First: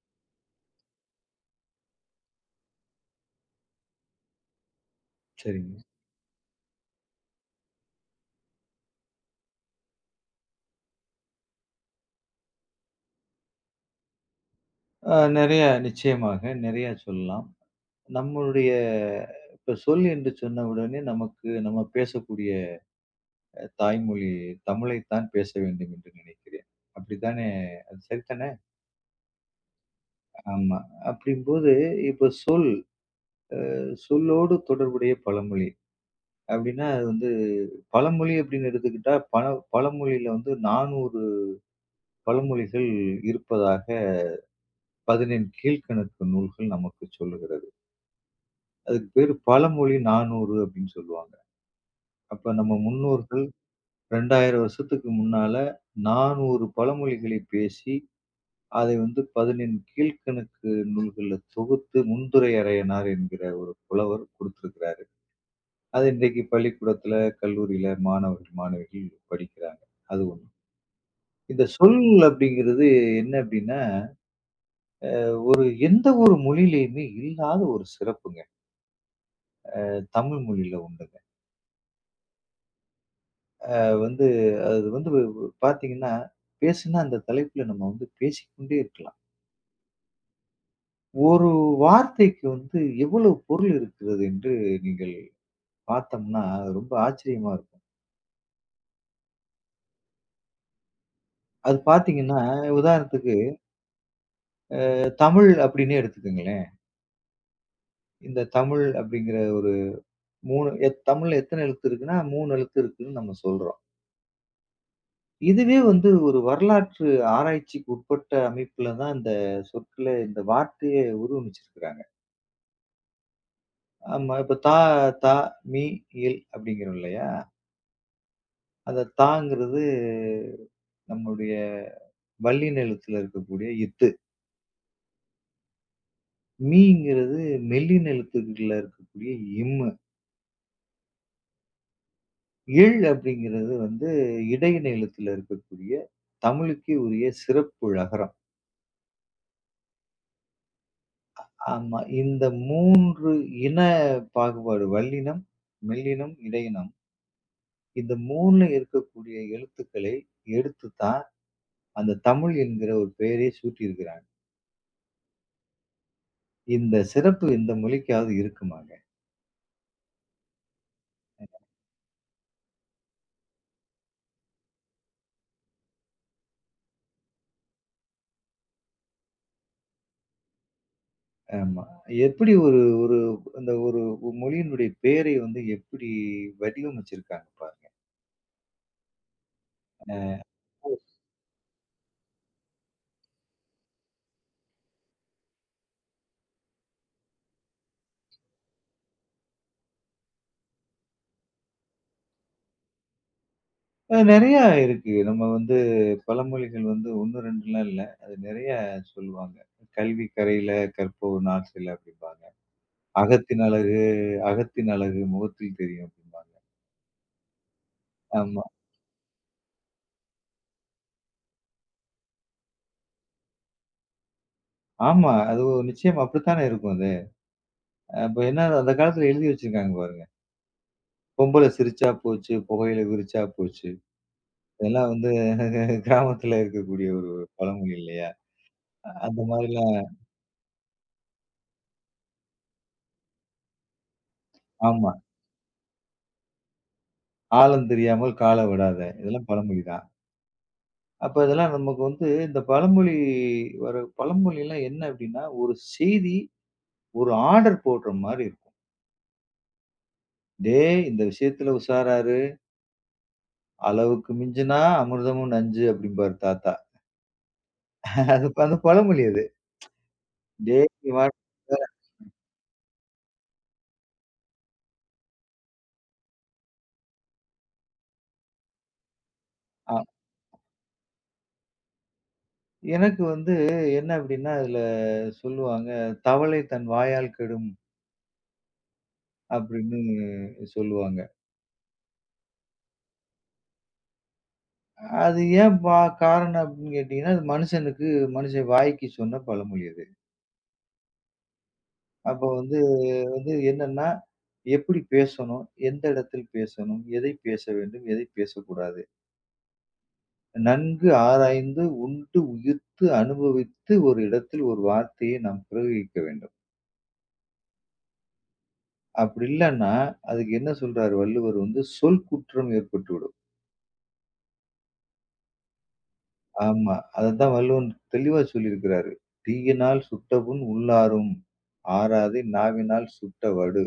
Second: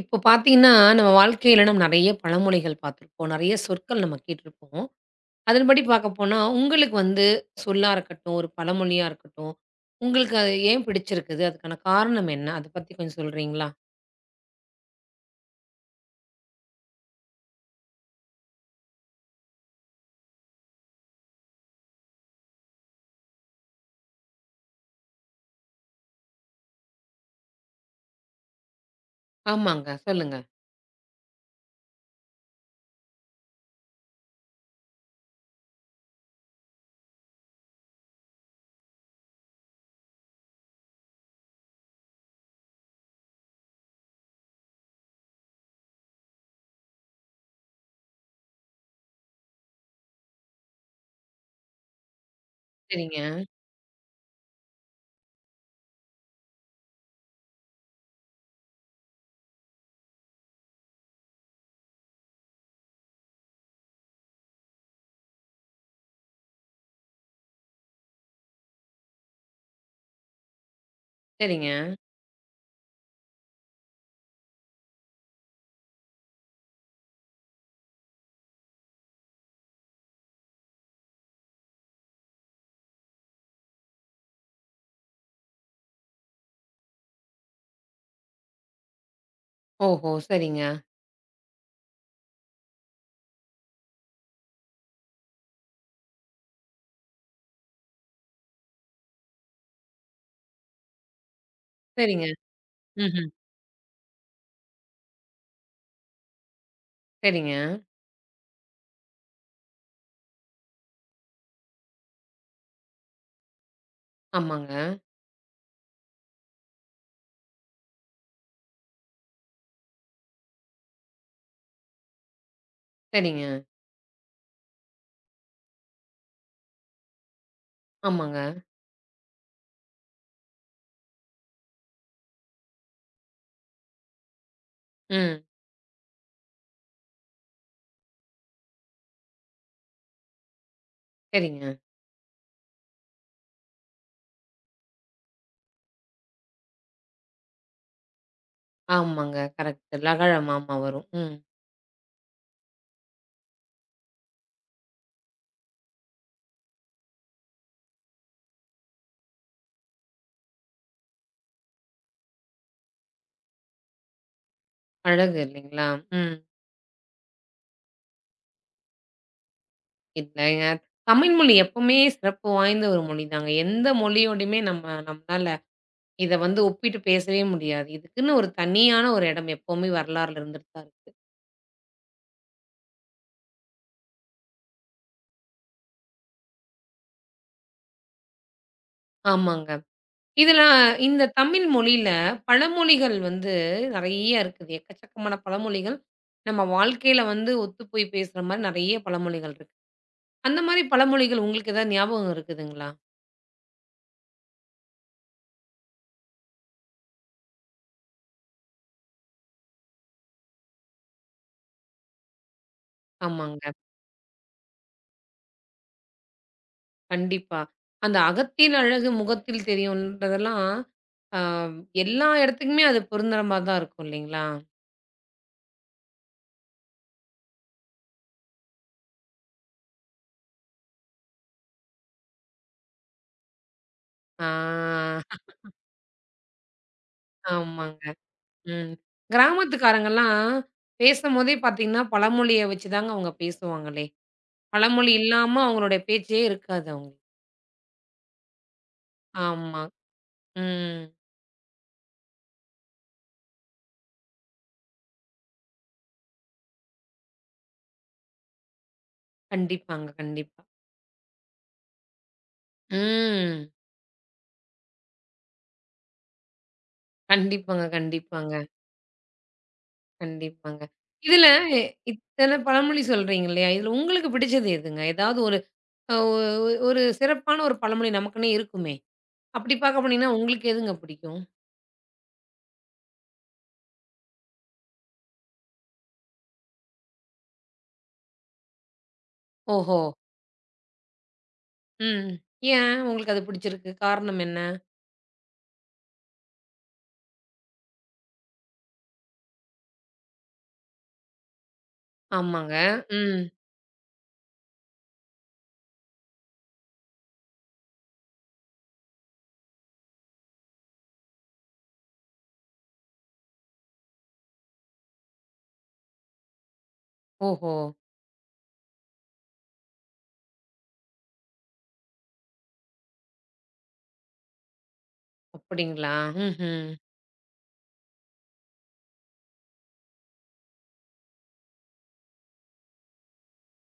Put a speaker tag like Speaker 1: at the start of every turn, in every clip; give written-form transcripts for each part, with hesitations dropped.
Speaker 1: இப்போ பார்த்தீங்கன்னா, நம்ம வாழ்க்கையில நம்ம நெறைய பழமொழிகள் பார்த்துருப்போம். நெறைய சொற்கள் நம்ம கேட்டுருப்போம்.
Speaker 2: சரிங்க.
Speaker 1: அதன்படி பார்க்க போனா, உங்களுக்கு வந்து சொல்லா இருக்கட்டும், ஒரு பழமொழியா இருக்கட்டும், உங்களுக்கு அது ஏன் பிடிச்சிருக்குது? அதுக்கான காரணம் என்ன? அத பத்தி கொஞ்சம் சொல்றீங்களா?
Speaker 2: நெறைய நிச்சயமாக நெறையா சொல்லலாம். நம்மளுடைய இப்ப சொல் என்று சொன்ன உடனே நமக்கு நம்ம பேசக்கூடிய தாய்மொழி தமிழைத்தான் பேச வேண்டும் என்று நினைக்கிறேன். அப்படித்தானே? அது சரிதானே?
Speaker 1: ஆமாங்க. சொல்லுங்க.
Speaker 2: ஆமா. அப்படிங்கும்போது இப்ப சொல் சொல்லோடு தொடர்புடைய பழமொழி. அப்படின்னா அது வந்து பழமொழி அப்படின்னு எடுத்துக்கிட்டா, பழமொழியில வந்து 400 பழமொழிகள் இருப்பதாக 17 கீழ்க்கணக்கு நூல்கள் நமக்கு சொல்லுகிறது. அதுக்கு பேரு பழமொழி 400 அப்படின்னு சொல்லுவாங்க. அப்ப நம்ம
Speaker 1: சரிங்க,
Speaker 2: முன்னோர்கள் 2000 வருஷத்துக்கு முன்னால 400 பழமொழிகளை பேசி, அதை வந்து 11 கீழ்க்கணக்கு நூல்கள்ல தொகுத்து முந்துரை அறையினார் என்கிற ஒரு புலவர் கொடுத்திருக்கிறாரு. அது இன்றைக்கு பள்ளிக்கூடத்துல, கல்லூரியில மாணவர்கள், மாணவிகள் படிக்கிறாங்க. அது ஒண்ணு. இந்த
Speaker 1: சரிங்க.
Speaker 2: சொல் அப்படிங்கிறது என்ன அப்படின்னா, எந்த ஒரு மொழியிலயுமே இல்லாத ஒரு சிறப்புங்க. தமிழ் மொழியில உண்டுங்க. அது வந்து அது வந்து வ் வ் பாத்தீங்கன்னா, பேசுனா அந்த தலைப்புல நம்ம வந்து பேசிக்கொண்டே இருக்கலாம்.
Speaker 1: ஓஹோ! சரிங்க,
Speaker 2: ஒரு வார்த்தைக்கு வந்து எவ்வளவு பொருள் இருக்கிறது என்று நீங்கள் பார்த்தோம்னா, அது ரொம்ப ஆச்சரியமா இருக்கும். அது
Speaker 1: சரிங்க.
Speaker 2: பார்த்தீங்கன்னா,
Speaker 1: ம்ஹ்ம்.
Speaker 2: உதாரணத்துக்கு தமிழ் அப்டின்னே எடுத்துக்கங்களேன்.
Speaker 1: சரிங்க.
Speaker 2: இந்த தமிழ் அப்டிங்கிற ஒரு 3 தமிழ்ல எத்தன எழுத்து இருக்குன்னா, 3 எழுத்து இருக்குன்னு நம்ம சொல்றோம்.
Speaker 1: ஆமாங்க.
Speaker 2: இதுவே வந்து ஒரு வரலாற்று ஆராய்ச்சிக்கு உட்பட்ட அமைப்புல தான் இந்த சொற்கள இந்த வார்த்தையே உருவமைச்சிருக்கிறாங்க.
Speaker 1: சரிங்க.
Speaker 2: ஆமா, இப்ப தா, மி, இல் அப்டிங்கிறோம் இல்லையா?
Speaker 1: ஆமாங்க.
Speaker 2: அந்த தாங்கிறது நம்மளுடைய வல்லின எழுத்துல இருக்கக்கூடிய இத்து.
Speaker 1: ம்.
Speaker 2: மீங்கிறது மெல்லின எழுத்துக்கள்ல இருக்கக்கூடிய இம்மு.
Speaker 1: சரிங்க.
Speaker 2: இழ் அப்படிங்கிறது வந்து இடையின எழுத்துல இருக்கக்கூடிய தமிழுக்கே உரிய சிறப்பு ழகரம்.
Speaker 1: ஆமாங்க. கரெக்ட். லகழம் ஆமா வரும். ம்.
Speaker 2: ஆமா. இந்த 3 இன பாகுபாடு வல்லினம், மெல்லினம், இடையினம். இந்த 3 இருக்கக்கூடிய எழுத்துக்களை எடுத்து தான் அந்த தமிழ் என்கிற ஒரு பெயரே சூட்டியிருக்கிறாங்க.
Speaker 1: அழகு இல்லைங்களா? ம்.
Speaker 2: இந்த சிறப்பு இந்த மொழிக்காவது இருக்குமாங்க?
Speaker 1: இல்லைங்க. தமிழ் மொழி எப்பவுமே சிறப்பு வாய்ந்த ஒரு மொழிதாங்க. எந்த மொழியோடையுமே நம்மளால இத வந்து ஒப்பிட்டு பேசவே முடியாது. இதுக்குன்னு ஒரு தனியான ஒரு இடம் எப்பவுமே வரலாறுல இருந்துட்டு தான் இருக்கு.
Speaker 2: ஆமா. எப்படி ஒரு ஒரு அந்த ஒரு மொழியினுடைய பெயரை வந்து எப்படி வடிவமைச்சிருக்காங்க பாருங்க.
Speaker 1: ஆமாங்க. இதுல இந்த தமிழ் மொழியில பழமொழிகள் வந்து நெறைய இருக்குது. எக்கச்சக்கமான பழமொழிகள். நம்ம வாழ்க்கையில வந்து ஒத்து போய் பேசுற மாரி நெறைய பழமொழிகள் இருக்கு. அந்த மாரி பழமொழிகள் உங்களுக்கு ஏதாவது ஞாபகம் இருக்குதுங்களா?
Speaker 2: அது நெறையா இருக்கு. நம்ம வந்து பழமொழிகள் வந்து 1, 2லாம் இல்ல. அது நெறையா சொல்லுவாங்க. "கல்வி கரையில கற்பவர் நாசில்" அப்படிம்பாங்க. "அகத்தின்
Speaker 1: ஆமாங்க.
Speaker 2: அழகு அகத்தின் அழகு முகத்தில் தெரியும்" அப்படிம்பாங்க.
Speaker 1: கண்டிப்பா. அந்த
Speaker 2: ஆமா.
Speaker 1: அகத்தின் அழகு முகத்தில் தெரியும்ன்றதெல்லாம், அ எல்லா இடத்துக்குமே அது பொருந்துற மாரி தான் இருக்கும் இல்லைங்களா?
Speaker 2: ஆமா. அது நிச்சயமா அப்படித்தானே இருக்கும் அது. அப்ப என்ன அந்த காலத்துல எழுதி வச்சிருக்காங்க பாருங்க. "பொம்பள சிரிச்சா போச்சு, புகையில விரிச்சா போச்சு."
Speaker 1: ஆ
Speaker 2: இதெல்லாம் வந்து கிராமத்துல இருக்கக்கூடிய ஒரு பழமொழி
Speaker 1: ஆமாங்க.
Speaker 2: இல்லையா?
Speaker 1: ம்.
Speaker 2: அந்த மாதிரிலாம்
Speaker 1: கிராமத்துக்காரங்கலாம் பேசும்போதே பார்த்தீங்கன்னா, பழமொழிய வச்சு தாங்க அவங்க பேசுவாங்களே!
Speaker 2: ஆமா.
Speaker 1: பழமொழி இல்லாம அவங்களுடைய பேச்சே இருக்காது அவங்களுக்கு.
Speaker 2: "ஆழம் தெரியாமல் கால விடாத." இதெல்லாம்
Speaker 1: ஆமா.
Speaker 2: பழமொழி தான்.
Speaker 1: ம்.
Speaker 2: அப்ப இதெல்லாம் நமக்கு வந்து இந்த பழமொழி வர பழமொழிலாம் என்ன அப்டின்னா, ஒரு செய்தி ஒரு ஆர்டர் போடுற மாரி இருக்கும்.
Speaker 1: கண்டிப்பாங்க, கண்டிப்பா.
Speaker 2: "டேய் இந்த விஷயத்துல உஷாரா இரு.
Speaker 1: ம்.
Speaker 2: அளவுக்கு மிஞ்சினா அமிர்தமும் நஞ்சு" அப்டிம்பாரு தாத்தா.
Speaker 1: கண்டிப்பாங்க,
Speaker 2: அது
Speaker 1: கண்டிப்பாங்க,
Speaker 2: அந்த பழமொழி அது.
Speaker 1: கண்டிப்பாங்க.
Speaker 2: "டேய் நீ பாட்டுக்கு"
Speaker 1: இதுல இத்தன பழமொழி சொல்றீங்க இல்லையா? இதுல உங்களுக்கு பிடிச்சது எதுங்க? ஏதாவது ஒரு அ ஒ ஒரு சிறப்பான ஒரு பழமொழி நமக்குன்னே இருக்குமே! அப்படி
Speaker 2: ஆ
Speaker 1: பார்க்க போனீங்கன்னா, உங்களுக்கு எதுங்க பிடிக்கும்?
Speaker 2: எனக்கு வந்து என்ன அப்டின்னா, அதுல சொல்லுவாங்க, "தவளை தன் வாயால் கெடும்"
Speaker 1: ஓஹோ!
Speaker 2: அப்டின்னு சொல்லுவாங்க.
Speaker 1: ம். ஏன் உங்களுக்கு அது பிடிச்சிருக்கு? காரணம் என்ன?
Speaker 2: அது ஏன் காரணம் அப்படின்னு கேட்டீங்கன்னா, அது மனுஷனுக்கு மனுஷன் வாய்க்கு சொன்ன பழமொழி அது. அப்ப
Speaker 1: ஆமாங்க.
Speaker 2: வந்து
Speaker 1: ம்.
Speaker 2: வந்து என்னன்னா, எப்படி பேசணும்? எந்த இடத்தில் பேசணும்? எதை பேச வேண்டும்? எதை பேசக்கூடாது? நன்கு ஆராய்ந்து, உண்டு உயிர்த்து அனுபவித்து ஒரு இடத்தில் ஒரு வார்த்தையை நாம் பிரயோகிக்க வேண்டும்.
Speaker 1: ஓஹோ!
Speaker 2: அப்படி இல்லன்னா, அதுக்கு என்ன சொல்றாரு வள்ளுவர் வந்து, "சொல் குற்றம் ஏற்பட்டுவிடும்."
Speaker 1: அப்படிங்களா? ம்ஹ்ம்.
Speaker 2: ஆமா. அதத்தான் வள்ளுவன் தெளிவா சொல்லியிருக்கிறாரு. "தீயினால் சுட்டபுண் உள்ளாறும். ஆறாதே நாவினால் சுட்ட வடு."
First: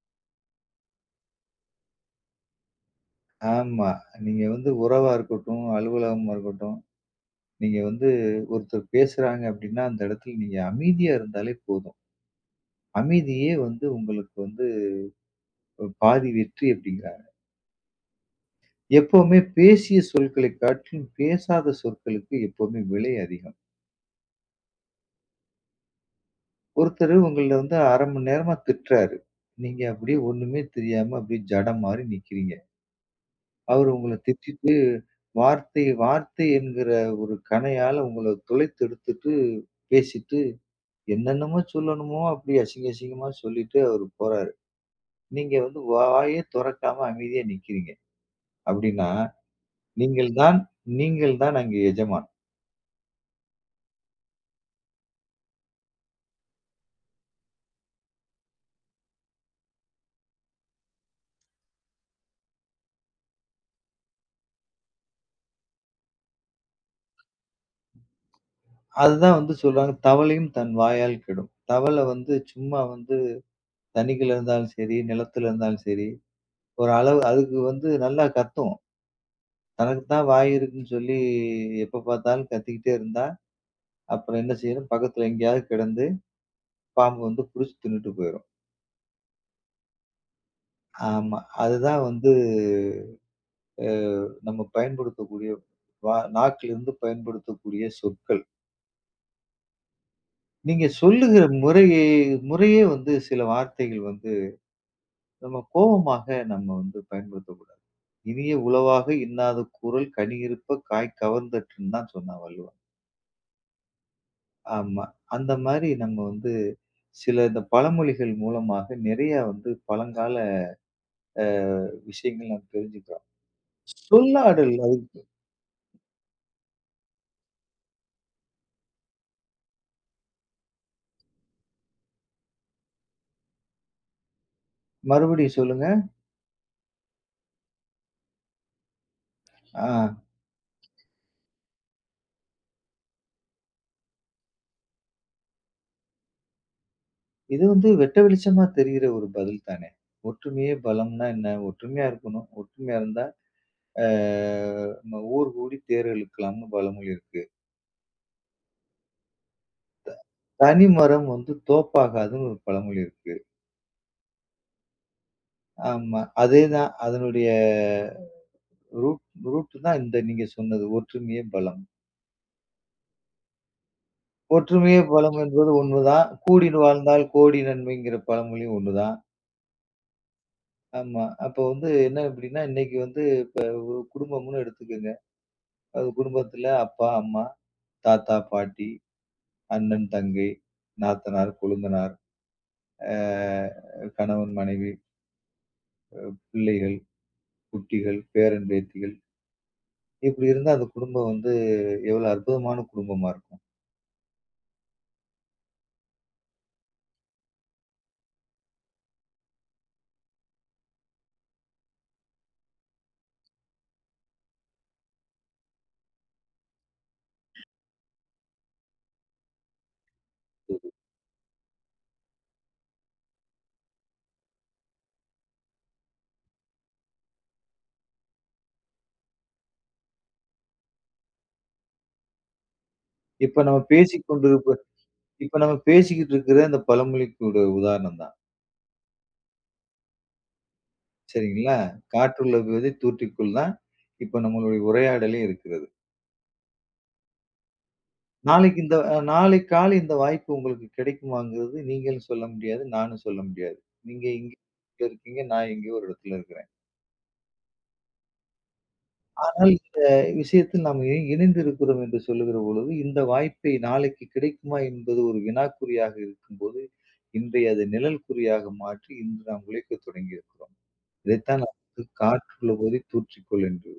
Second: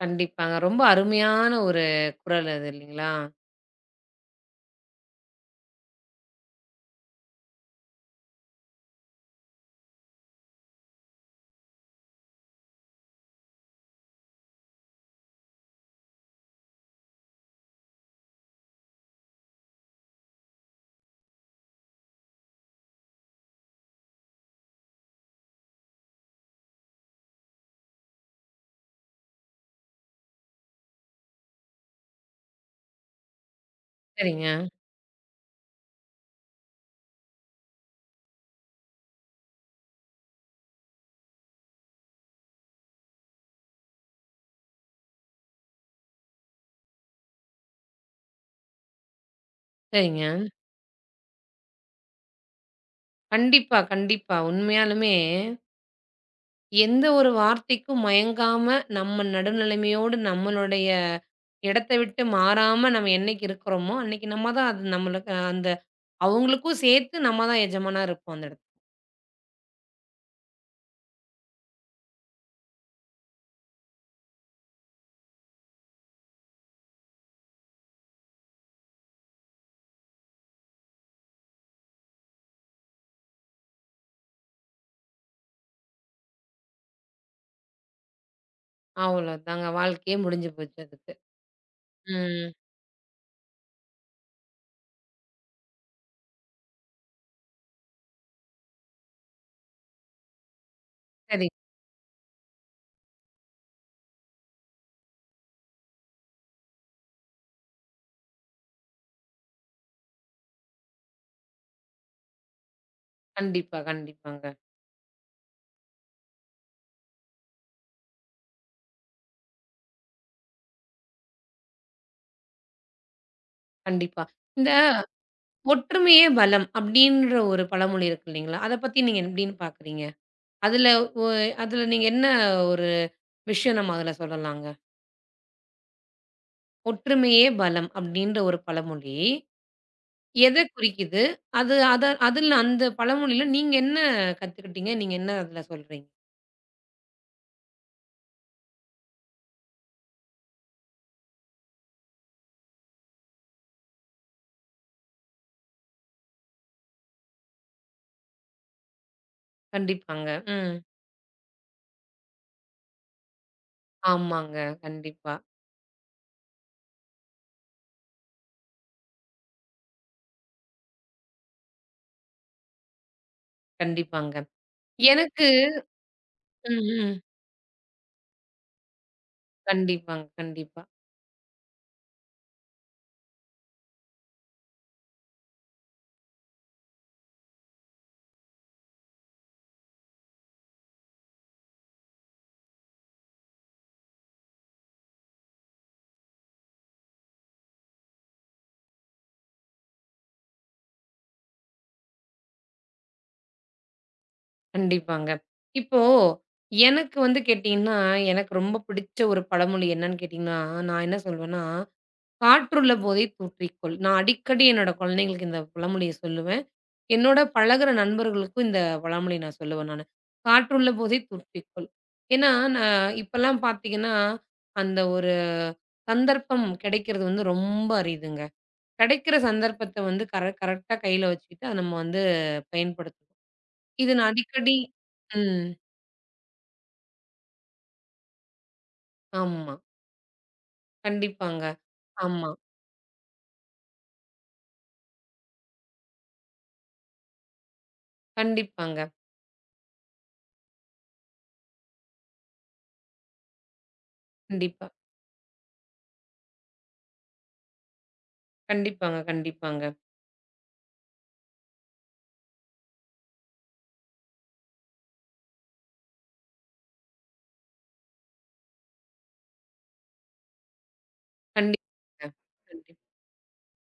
Speaker 1: கண்டிப்பாங்க. ரொம்ப அருமையான ஒரு குறள் அது இல்லைங்களா?
Speaker 2: ஆமா. நீங்க வந்து உறவா இருக்கட்டும், அலுவலகமா இருக்கட்டும், நீங்க வந்து ஒருத்தர் பேசுறாங்க அப்படின்னா, அந்த இடத்துல நீங்க அமைதியா இருந்தாலே போதும். அமைதியே வந்து உங்களுக்கு வந்து பாதி வெற்றி அப்படிங்கிறாங்க. எப்பவுமே பேசிய சொற்களை காட்டிலும் பேசாத சொற்களுக்கு எப்பவுமே விலை அதிகம். ஒருத்தர் உங்கள வந்து அரை மணி நேரமா திட்டுறாரு. நீங்க அப்படியே ஒண்ணுமே தெரியாம அப்படியே ஜடம் மாரி நிக்கிறீங்க. அவரு உங்கள
Speaker 1: சரிங்க,
Speaker 2: திட்டிட்டு வார்த்தை வார்த்தை என்கிற ஒரு கணையால உங்கள துளைத்து எடுத்துட்டு பேசி என்னென்னமோ சொல்லணுமோ, அப்படி அசிங்கமா சொல்லிட்டு அவரு போறாரு. நீங்க வந்து வாயே தொறக்காம அமைதியா நிக்கிறீங்க. அப்படின்னா,
Speaker 1: சரிங்க.
Speaker 2: நீங்கள் தான் நீங்கள் தான் அங்கே எஜமான்.
Speaker 1: கண்டிப்பா, கண்டிப்பா. உண்மையாலுமே எந்த ஒரு வார்த்தைக்கும் மயங்காம, நம்ம நடுநிலைமையோடு நம்மளுடைய இடத்த விட்டு மாறாம நம்ம என்னைக்கு இருக்கிறோமோ, அன்னைக்கு நம்ம தான் அது நம்மளுக்கு அவங்களுக்கும் சேர்த்து நம்ம தான் எஜமானா இருப்போம் அந்த இடத்துல.
Speaker 2: அதுதான் வந்து சொல்றாங்க, "தவளையும் தன் வாயால் கெடும்." தவளை வந்து சும்மா வந்து தண்ணிக்குள்ள இருந்தாலும் சரி, நிலத்துல இருந்தாலும் சரி, ஒரு அளவு அதுக்கு வந்து நல்லா கத்தும். தனக்கு தான் வாய் இருக்குன்னு சொல்லி எப்ப பார்த்தாலும் கத்திக்கிட்டே இருந்தா, அப்புறம் என்ன செய்யும்? பக்கத்துல எங்கேயாவது கிடந்து பாம்பு வந்து புடிச்சு தின்னுட்டு போயிரும்.
Speaker 1: அவ்வளோதாங்க. வாழ்க்கையே முடிஞ்சு போச்சு அதுக்கு.
Speaker 2: ஆமா. அதுதான் வந்து
Speaker 1: ம்.
Speaker 2: அ நம்ம பயன்படுத்தக்கூடிய நாக்கிலிருந்து பயன்படுத்தக்கூடிய சொற்கள். நீங்க சொல்லுகிற
Speaker 1: சரி.
Speaker 2: முறையே முறையே வந்து சில வார்த்தைகள் வந்து நம்ம கோவமாக நம்ம வந்து பயன்படுத்தக்கூடாது. "இனிய உளவாக இன்னாத கூறல் கனி இருப்ப காய் கவர்ந்தற்றுன்னு" தான் சொன்னா வள்ளுவன்.
Speaker 1: கண்டிப்பா, கண்டிப்பாங்க.
Speaker 2: ஆமா. அந்த மாரி நம்ம வந்து சில இந்த பழமொழிகள் மூலமாக நிறைய வந்து பழங்கால அ விஷயங்கள் நம்ம தெரிஞ்சுக்கிறோம்.
Speaker 1: கண்டிப்பா. இந்த
Speaker 2: சொல்லாடல் அது
Speaker 1: ஒற்றுமையே பலம் அப்படின்ற ஒரு பழமொழி இருக்கு இல்லைங்களா? அத பத்தி நீங்க எப்படின்னு பார்க்குறீங்க? அதுல ஒ அதுல நீங்க என்ன ஒரு விஷயம் நம்ம அதுல சொல்லலாங்க?
Speaker 2: மறுபடியும் சொல்லுங்க.
Speaker 1: ஒற்றுமையே பலம் அப்படின்ற ஒரு பழமொழி
Speaker 2: ஆ.
Speaker 1: எத குறிக்குது? அதுல அந்த பழமொழியில நீங்க என்ன கத்துக்கிட்டீங்க? நீங்க என்ன அதுல சொல்றீங்க?
Speaker 2: இது வந்து வெட்ட வெளிச்சமா தெரியிற ஒரு பதில் தானே! ஒற்றுமையே பலம்ன்னா என்ன? ஒற்றுமையா இருக்கணும். ஒற்றுமையா இருந்தா, அ நம்ம ஊர் கூடி தேர் இழுக்கலாம்ன்னு பழமொழி இருக்கு.
Speaker 1: கண்டிப்பாங்க. ம்.
Speaker 2: "தனி மரம் வந்து தோப்பாகாதுன்னு" ஒரு பழமொழி இருக்கு.
Speaker 1: ஆமாங்க. கண்டிப்பா.
Speaker 2: ஆமா. அதேதான். அதனுடைய ரூட் ரூட் தான் இந்த நீங்க சொன்னது. ஒற்றுமையே பலம்.
Speaker 1: கண்டிப்பாங்க.
Speaker 2: ஒற்றுமையே பலம்
Speaker 1: எனக்கு
Speaker 2: என்பது ஒண்ணுதான். "கூடி
Speaker 1: ம்ஹ்ம்.
Speaker 2: வாழ்ந்தால் கோடி நன்மைங்கிற" பழமொழியும் ஒண்ணுதான்.
Speaker 1: கண்டிப்பாங்க, கண்டிப்பா,
Speaker 2: ஆமா. அப்போ வந்து என்ன அப்படின்னா, இன்னைக்கு வந்து இப்ப ஒரு குடும்பம்ன்னு எடுத்துக்கங்க. அது குடும்பத்தில அப்பா, அம்மா தாத்தா, பாட்டி, அண்ணன், தங்கை, நாத்தனார், கொழுந்தனார், அ கணவன், மனைவி, பிள்ளைகள், குட்டிகள், பேரன், பேத்திகள் இப்படி இருந்தா அந்த குடும்பம் வந்து எவ்வளவு அற்புதமான குடும்பமா இருக்கும்.
Speaker 1: கண்டிப்பாங்க. இப்போ எனக்கு வந்து கேட்டீங்கன்னா, எனக்கு ரொம்ப பிடிச்ச ஒரு பழமொழி என்னன்னு கேட்டீங்கன்னா, நான் என்ன சொல்வேன்னா, "காற்றுள்ள போதை தூற்றிக்கொள்." நான் அடிக்கடி என்னோட குழந்தைங்களுக்கு இந்த பழமொழிய சொல்லுவேன். என்னோட பழகுற நண்பர்களுக்கும் இந்த பழமொழி நான் சொல்லுவேன் நானு. "காற்றுள்ள போதை தூற்றிக்கொள்." ஏன்னா, நான் இப்பலாம் பார்த்தீங்கன்னா, அந்த ஒரு சந்தர்ப்பம் கிடைக்கிறது வந்து ரொம்ப அரிதுங்க. கிடைக்கிற சந்தர்ப்பத்த வந்து கரெக்ட்டா கையில வச்சுக்கிட்டு, அத நம்ம வந்து பயன்படுத்தணும்.
Speaker 2: இப்ப நம்ம
Speaker 1: இது நான்
Speaker 2: பேசிக்கொண்டிருப்ப
Speaker 1: அடிக்கடி
Speaker 2: இப்ப
Speaker 1: ம்.
Speaker 2: நம்ம பேசிக்கிட்டு இருக்கிற இந்த பழமொழிக்கூட உதாரணம் தான்.
Speaker 1: ஆமா. கண்டிப்பாங்க.
Speaker 2: சரிங்களா?
Speaker 1: ஆமா.
Speaker 2: "காற்றுள்ள விதை தூற்றிக்குள்" தான் இப்ப நம்மளுடைய உரையாடலே இருக்கிறது. நாளைக்கு இந்த
Speaker 1: கண்டிப்பாங்க.
Speaker 2: நாளை காலை இந்த வாய்ப்பு உங்களுக்கு கிடைக்குமாங்கிறது நீங்களும் சொல்ல முடியாது, நானும் சொல்ல முடியாது. நீங்க இங்க
Speaker 1: கண்டிப்பா.
Speaker 2: இருக்கீங்க, நான் எங்கேயோ ஒரு இடத்துல இருக்கிறேன்.
Speaker 1: கண்டிப்பாங்க,
Speaker 2: ஆனால்
Speaker 1: கண்டிப்பாங்க.
Speaker 2: இந்த விஷயத்தில் நாம் இணைந்திருக்கிறோம் என்று சொல்லுகிற பொழுது, இந்த வாய்ப்பை நாளைக்கு கிடைக்குமா என்பது ஒரு வினாக்குறியாக இருக்கும்போது, இன்றைய அது நிழல் குறியாக மாற்றி இன்று நாம் உழைக்கத் தொடங்கியிருக்கிறோம். இதைத்தான் நமக்கு
Speaker 1: கண்டிப்பாங்க.
Speaker 2: "காற்றுள்ள
Speaker 1: கண்டிப்பா.
Speaker 2: போதே தூற்றிக்கொள்" என்று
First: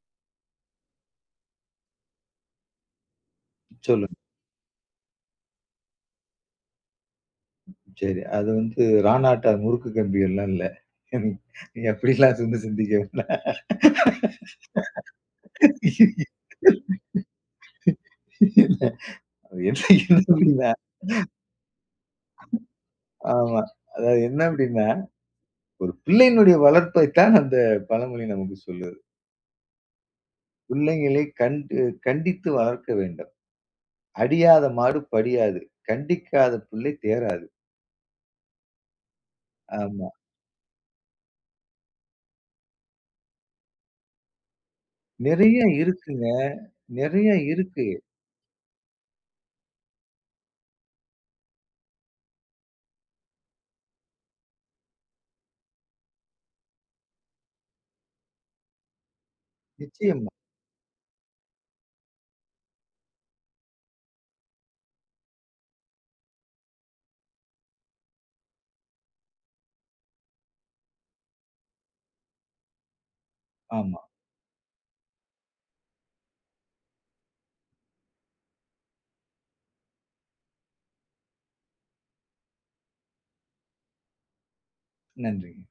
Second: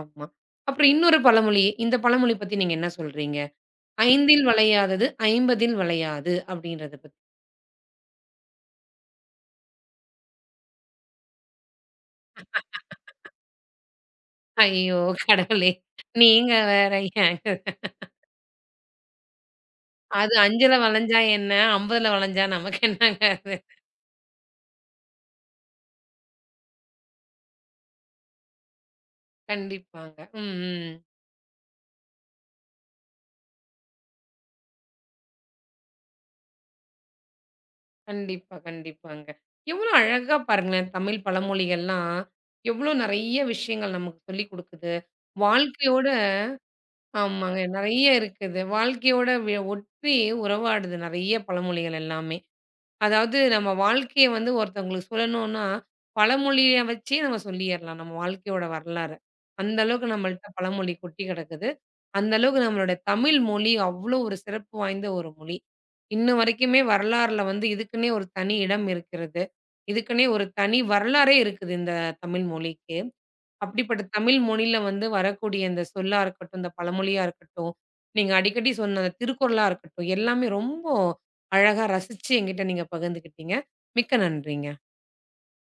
Speaker 1: ஆமா. அப்புறம் இன்னொரு பழமொழி. இந்த பழமொழி பத்தி நீங்க என்ன சொல்றீங்க?
Speaker 2: சொல்லுங்க.
Speaker 1: "ஐந்தில் வளையாதது, ஐம்பதில் வளையாது" அப்படின்றத பத்தி.
Speaker 2: சரி. அது வந்து ரானாட்டா முறுக்கு கம்பியெல்லாம் இல்ல. நீங்க அப்படிலாம் வந்து சிந்திக்க வேண்டாம்.
Speaker 1: ஐயோ கடவுளே!
Speaker 2: இல்ல.
Speaker 1: நீங்க
Speaker 2: அது
Speaker 1: வேற ஏங்க.
Speaker 2: என்ன என்ன
Speaker 1: அது
Speaker 2: அப்படின்னா
Speaker 1: 5ல வளைஞ்சா என்ன? 50ல வளைஞ்சா நமக்கு என்னங்க அது?
Speaker 2: ஆமா. அதாவது என்ன அப்படின்னா ஒரு பிள்ளையினுடைய வளர்ப்பைத்தான் அந்த பழமொழி நமக்கு சொல்லுது.
Speaker 1: கண்டிப்பாங்க. ம், ம்.
Speaker 2: பிள்ளைங்களை கண்டு கண்டித்து வளர்க்க வேண்டும். அடியாத மாடு படியாது. கண்டிக்காத பிள்ளை தேறாது.
Speaker 1: கண்டிப்பா, கண்டிப்பாங்க. எவ்வளோ
Speaker 2: ஆமா.
Speaker 1: அழகா பாருங்களேன், தமிழ் பழமொழிகள்லாம் எவ்வளோ நெறைய விஷயங்கள் நமக்கு சொல்லிக் குடுக்குது.
Speaker 2: நெறைய
Speaker 1: வாழ்க்கையோட
Speaker 2: இருக்குங்க. நெறைய
Speaker 1: ஆமாங்க.
Speaker 2: இருக்கு.
Speaker 1: நெறைய இருக்குது. வாழ்க்கையோட ஒட்டி உறவாடுது நெறைய பழமொழிகள் எல்லாமே. அதாவது நம்ம வாழ்க்கைய வந்து ஒருத்தவங்களுக்கு சொல்லணும்னா, பழமொழிய வச்சே நம்ம சொல்லிர்லாம். நம்ம வாழ்க்கையோட வரலாற. அந்த அளவுக்கு
Speaker 2: நிச்சயமா.
Speaker 1: நம்மள்ட்ட பழமொழி கொட்டி கிடக்குது. அந்த அளவுக்கு நம்மளோட தமிழ் மொழி அவ்ளோ ஒரு சிறப்பு வாய்ந்த ஒரு மொழி. இன்ன வரைக்குமே வரலாறுல வந்து இதுக்குன்னே ஒரு தனி இடம் இருக்கிறது. இதுக்குன்னே ஒரு தனி வரலாறே இருக்குது இந்த தமிழ் மொழிக்கு.
Speaker 2: ஆமா.
Speaker 1: அப்படிப்பட்ட தமிழ் மொழியில வந்து வரக்கூடிய இந்த சொல்லா இருக்கட்டும், இந்த பழமொழியா இருக்கட்டும், நீங்க அடிக்கடி சொன்ன அந்த திருக்குறளா இருக்கட்டும், எல்லாமே ரொம்ப அழகா ரசிச்சு என்கிட்ட நீங்க பகிர்ந்துக்கிட்டீங்க. மிக்க நன்றிங்க.
Speaker 2: நன்றிங்க.